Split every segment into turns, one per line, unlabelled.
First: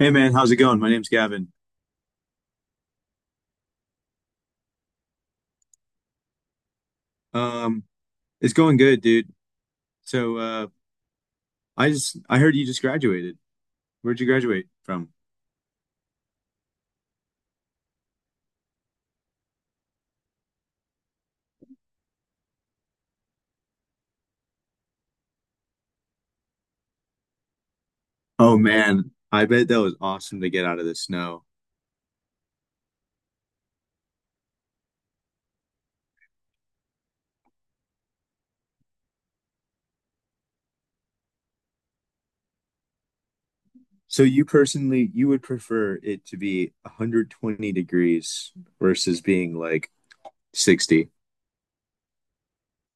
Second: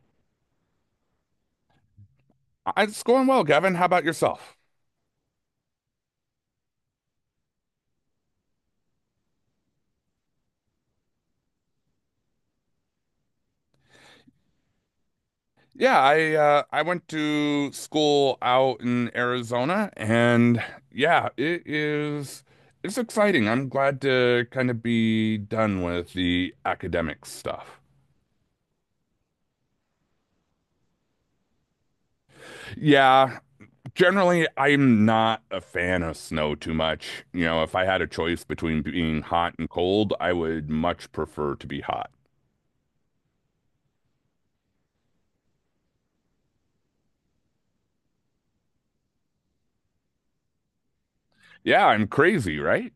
Hey man, how's it going? My name's Gavin.
It's going well, Gavin. How about yourself?
Um, it's going good, dude. So, uh, I heard you just graduated. Where'd you graduate from?
Yeah, I went to school out in Arizona, and yeah, it's exciting. I'm glad to kind of be done with the academic stuff.
Oh man, I bet that was awesome to get out of the snow.
Yeah, generally, I'm not a fan of snow too much. You know, if I had a choice between being hot and cold, I would much prefer to be hot.
So you personally, you would prefer it to be 120 degrees versus being like 60.
Yeah, I'm crazy, right?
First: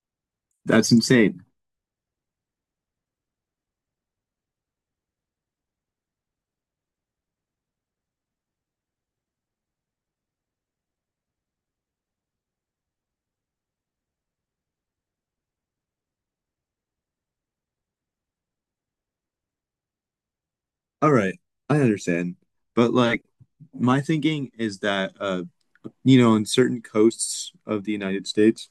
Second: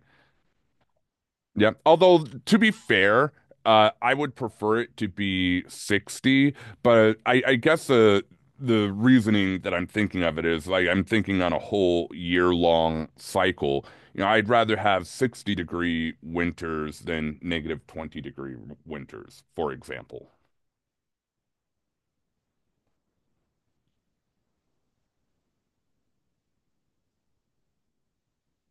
That's insane.
Yeah. Although, to be fair, I would prefer it to be 60, but I guess the reasoning that I'm thinking of it is like I'm thinking on a whole year long cycle. You know, I'd rather have 60-degree winters than negative 20-degree winters, for example.
All right, I understand. But like my thinking is that you know, in certain coasts of the United States,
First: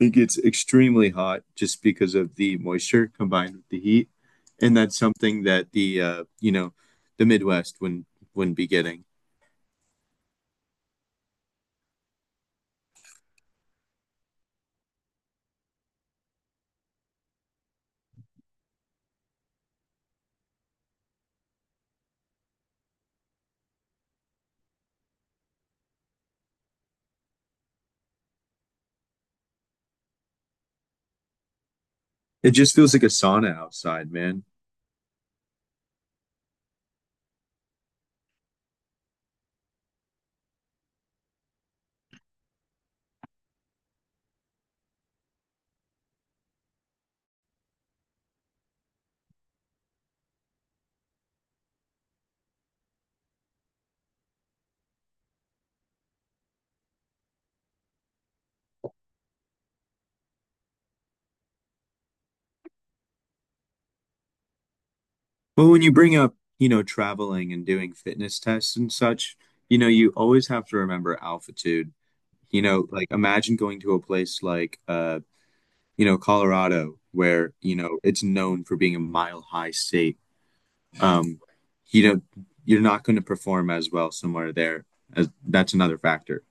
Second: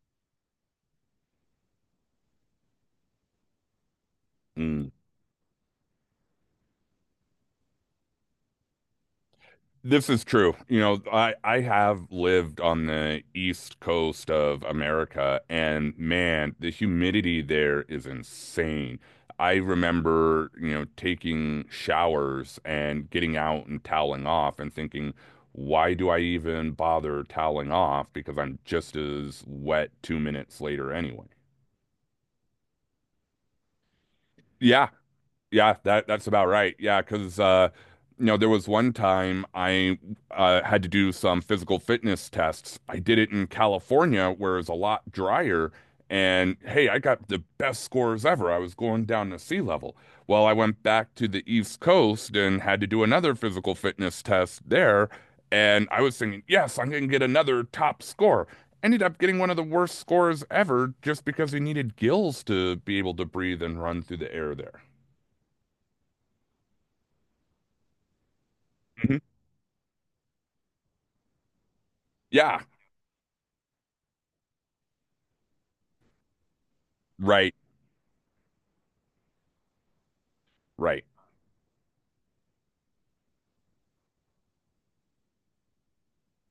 it gets extremely hot just because of the moisture combined with the heat, and
Hmm.
that's something that the you know the Midwest wouldn't be getting.
This is true. You know, I have lived on the east coast of America, and man, the humidity there is insane. I remember, you know, taking showers and getting out and toweling off and thinking, why do I even bother toweling off? Because I'm just as wet 2 minutes later anyway.
It just feels like a sauna outside, man.
Yeah. Yeah, that's about right. Yeah, because you know, there was one time I had to do some physical fitness tests. I did it in California, where it's a lot drier. And hey, I got the best scores ever. I was going down to sea level. Well, I went back to the East Coast and had to do another physical fitness test there. And I was thinking, yes, I'm going to get another top score. Ended up getting one of the worst scores ever just because he needed gills to be able to breathe and run through the air there.
But when you bring up you know traveling and doing fitness tests and such, you know you always have to remember altitude.
Yeah,
You know, like imagine going to a place like you know Colorado
right,
where you know it's known for being a mile high state.
right.
um, you know, you're not going to perform as well somewhere there. As that's another factor.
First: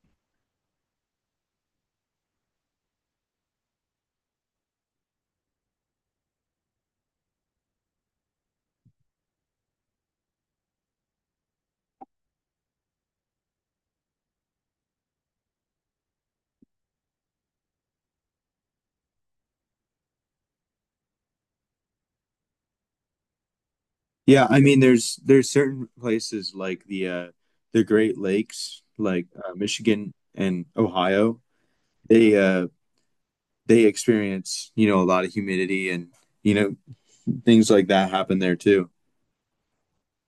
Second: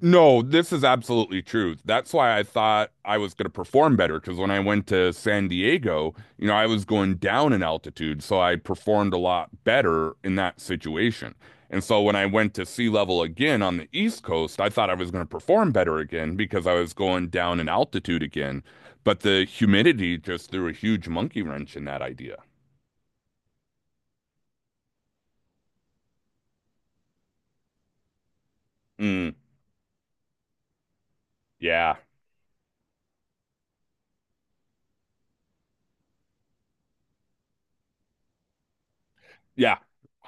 No, this is absolutely true. That's why I thought I was going to perform better because when I went to San Diego, you know, I was going down in altitude, so I performed a lot better in that situation. And so when I went to sea level again on the East Coast, I thought I was going to perform better again because I was going down in altitude again. But the humidity just threw a huge monkey wrench in that idea.
Yeah, I mean, there's certain places like the Great Lakes, like
Mm,
Michigan and Ohio.
yeah.
They uh, they experience you know a lot of humidity and you know things like that happen there too.
Yeah,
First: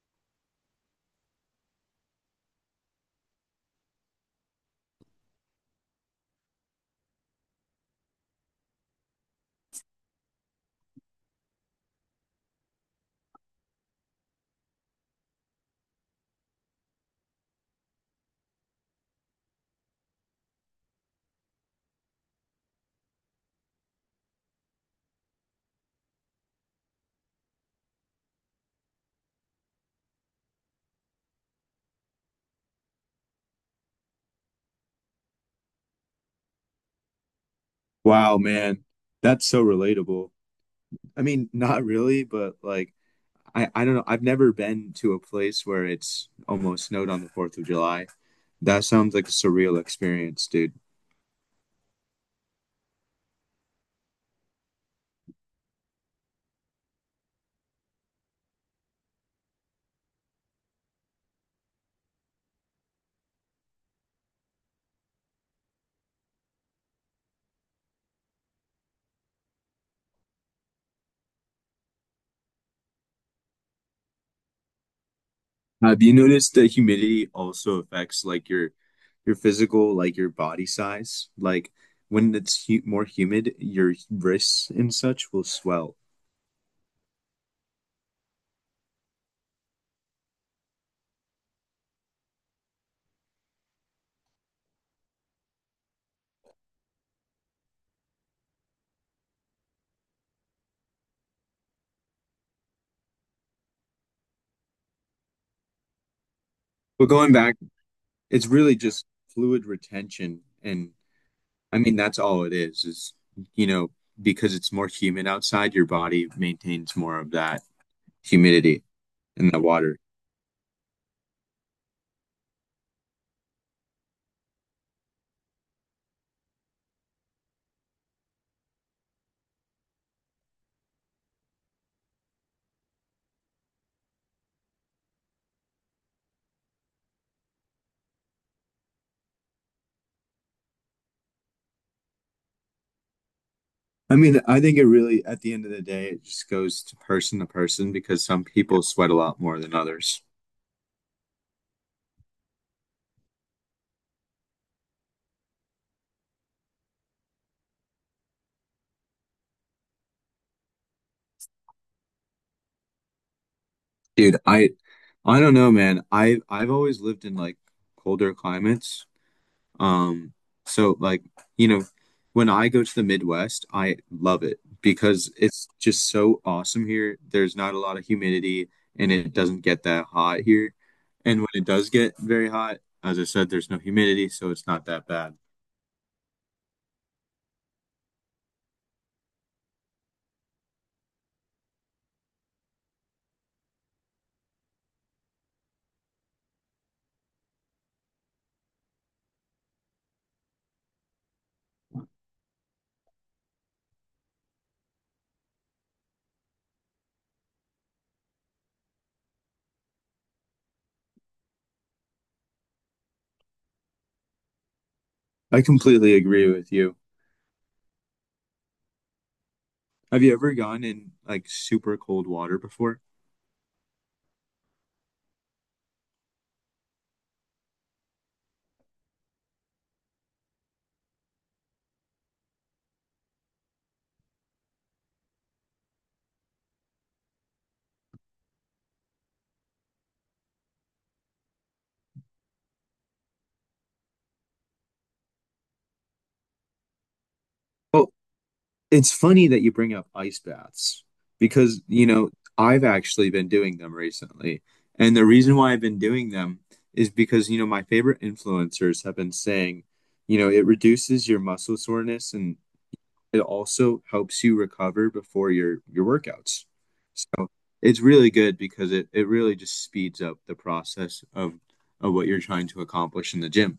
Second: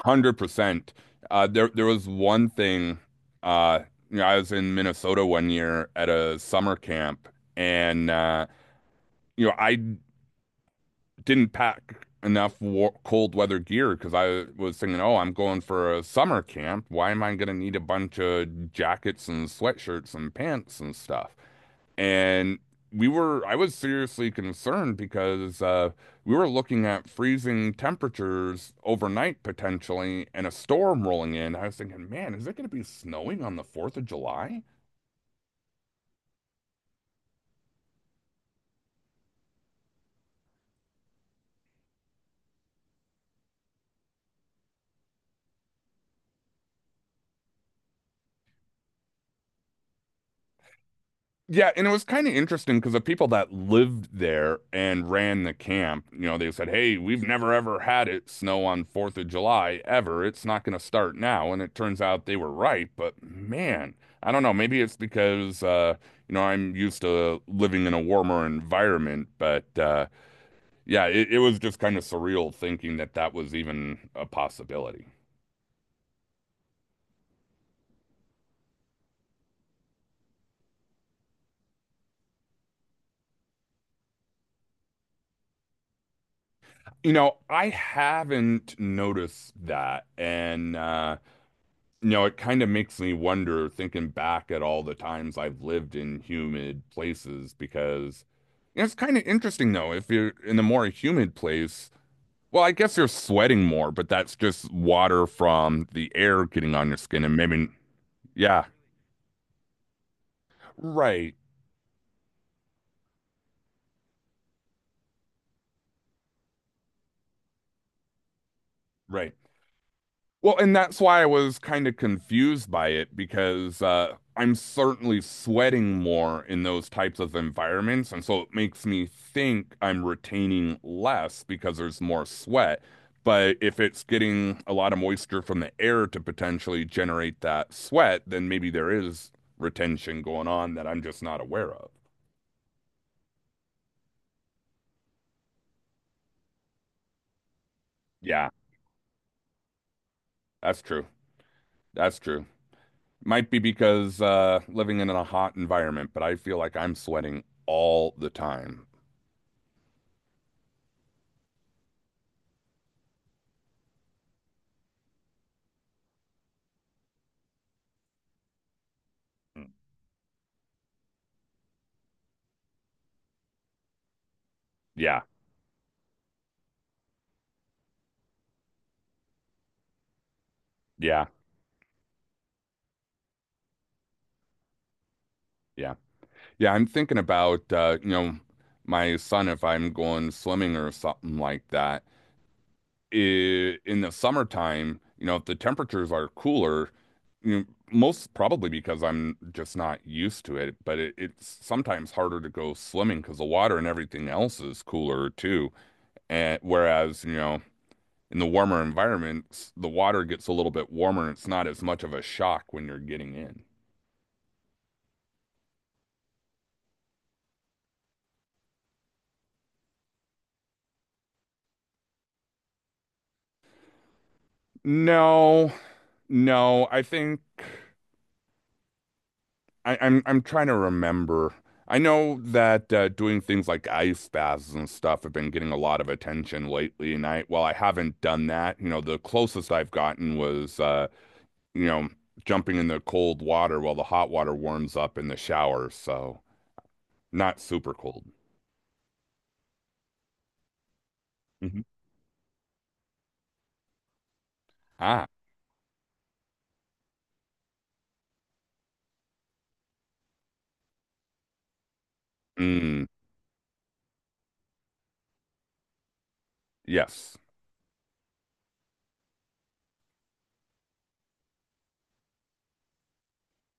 100%. There was one thing, uh, you know, I was in Minnesota one year at a summer camp and you know, I didn't pack enough war cold weather gear because I was thinking, "Oh, I'm going for a summer camp. Why am I going to need a bunch of jackets and sweatshirts and pants and stuff?" And I was seriously concerned because we were looking at freezing temperatures overnight potentially and a storm rolling in. I was thinking, man, is it going to be snowing on the 4th of July?
Wow, man, that's so relatable. I mean, not really, but like I don't know. I've never been to a place where it's almost snowed on the 4th of July. That sounds like a surreal experience, dude.
Yeah, and it was kind of interesting because the people that lived there and ran the camp, you know, they said, "Hey, we've never ever had it snow on 4th of July ever. It's not going to start now." And it turns out they were right, but man, I don't know, maybe it's because you know, I'm used to living in a warmer environment, but yeah, it was just kind of surreal thinking that that was even a possibility.
Have you noticed that humidity also affects like your physical, like your body size? Like when it's hu more humid, your wrists and such will swell.
You know, I haven't noticed that, and you know, it kind of makes me wonder, thinking back at all the times I've lived in humid places, because you know, it's kind of interesting though. If you're in a more humid place, well, I guess you're sweating more, but that's just water from the air getting on your
But
skin
going
and
back,
maybe,
it's
yeah,
really just fluid retention, and
right,
I mean that's all it is. Is you know because it's more humid outside, your body maintains more of that humidity
right.
in the water.
Well, and that's why I was kind of confused by it because I'm certainly sweating more in those types of environments. And so it makes me think I'm retaining less because there's more sweat. But if it's getting a lot of moisture from the air to potentially generate that sweat, then maybe there is retention going on that I'm just not aware of.
I mean, I think it really, at the end of the day, it just goes to person because some
Yeah,
people sweat a lot more than others.
that's true. That's true. Might be because living in a hot environment, but I feel like I'm sweating all the time.
Dude, I don't know, man. I've always lived in like colder climates. Um, so like, you know, when I go to the Midwest, I love it
Yeah,
because it's just so awesome here. There's not a lot of humidity and it doesn't get that hot here.
yeah,
And when it does get very hot, as I said, there's no humidity, so it's not that bad.
yeah, yeah. I'm thinking about you know, my son if I'm going swimming or something like that. I In the summertime, you know, if the temperatures are cooler, you know, most probably because I'm just not used to it, but it's sometimes harder to go swimming because the water and everything else is cooler too. And whereas, you know, in the warmer environments, the water gets a little bit warmer and it's not as much of a shock when you're getting in.
I completely agree with you. Have you ever gone in like super cold water before?
No. No, I think I'm trying to remember. I know that doing things like ice baths and stuff have been getting a lot of attention lately, and I haven't done that. You know, the closest I've gotten was you know, jumping in the cold water while the hot water warms up in the shower, so not super
Oh,
cold.
it's funny that you bring up ice baths because,
Mhm.
you know, I've actually been doing them recently. And the
Ah,
reason why I've been doing them is because, you know, my favorite influencers have been saying, you know, it reduces your muscle soreness and
mm,
it also helps you recover before your workouts.
yes.
So it's really good because it really just speeds up the process of what you're trying to accomplish in the gym.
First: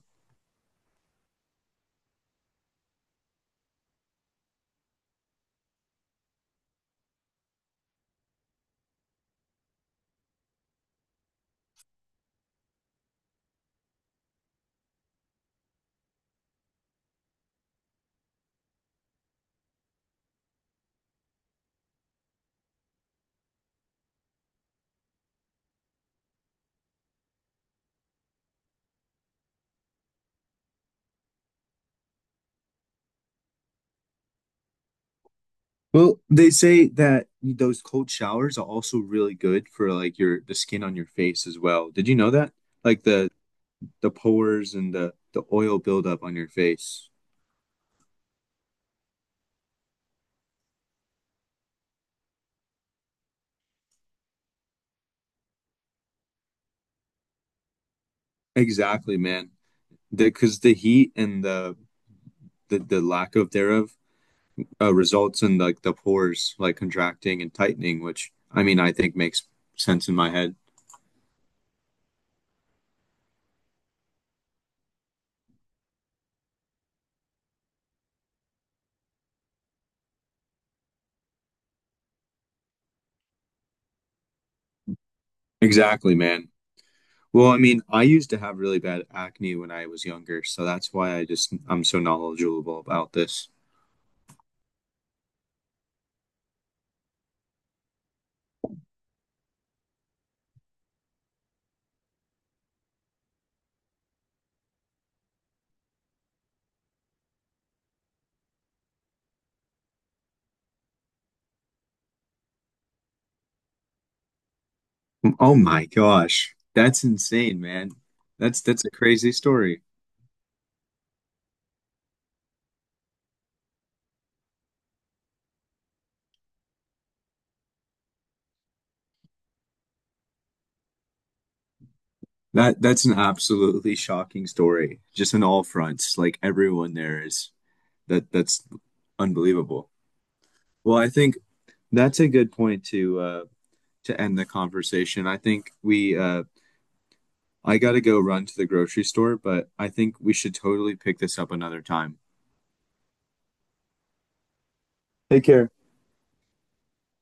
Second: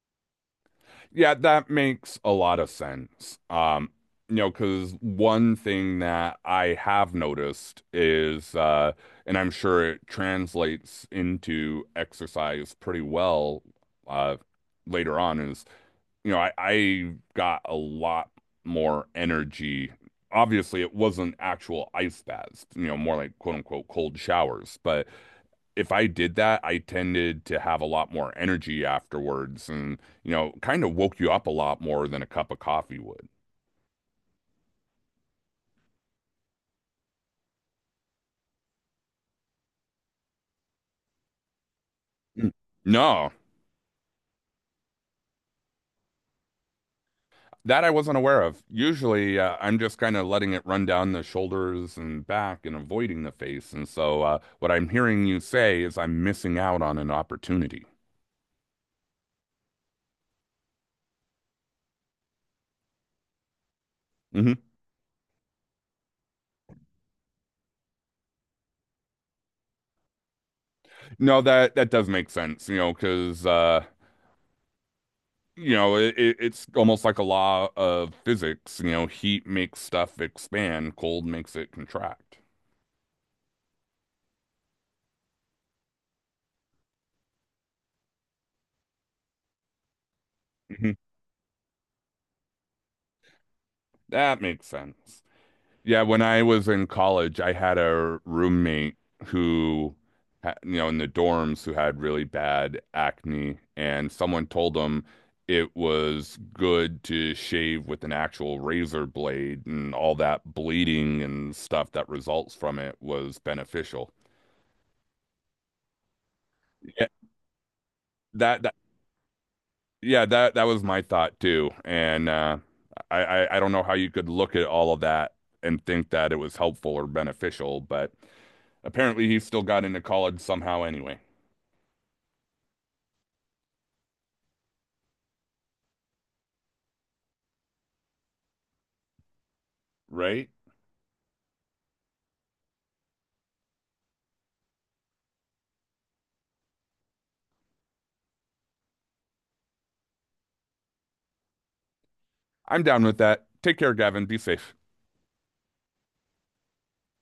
Yeah, that makes a lot of sense. You know, because one thing that I have noticed is, and I'm sure it translates into exercise pretty well, uh, later on, is you know, I got a lot more energy. Obviously, it wasn't actual ice baths, you know, more like quote unquote cold showers. But if I did that, I tended to have a lot more energy afterwards, and you know, kind of woke you up a lot more than a cup of coffee would.
Well, they say that those cold showers are also really good for like your the skin on your face as well. Did you know
Mm.
that? Like
No,
the pores and the oil buildup on your face.
that I wasn't aware of. Usually, I'm just kind of letting it run down the shoulders and back and avoiding the face. And so, what I'm hearing you say is I'm missing out on an opportunity.
Exactly, man. Because the heat and the lack of thereof
Mhm.
results in like the pores like contracting and tightening, which I mean I think makes sense in my head.
No, that that does make sense, you know, because you know, it's almost like a law of physics, you know, heat makes stuff expand, cold makes it contract.
Exactly, man. Well, I mean, I used to have really bad acne when I was younger, so that's
Mhm.
why I'm so knowledgeable about this.
That makes sense. Yeah, when I was in college, I had a roommate who, you know, in the dorms who had really bad acne, and someone told him it was good to shave with an actual razor blade, and all that bleeding and stuff that results from it was beneficial.
Oh my gosh. That's
Yeah,
insane, man. That's
that
that's a crazy story.
yeah, that was my thought too. And I don't know how you could look at all of that and think that it was helpful or beneficial, but apparently he still got into college somehow anyway.
That's an absolutely shocking story. Just on all fronts. Like everyone there is that's unbelievable.
Right?
Well, I think that's a good point to end the conversation. I think we I gotta go run to the grocery store, but I think we should totally pick this up another time.
I'm down with that. Take care, Gavin. Be safe.
Take care.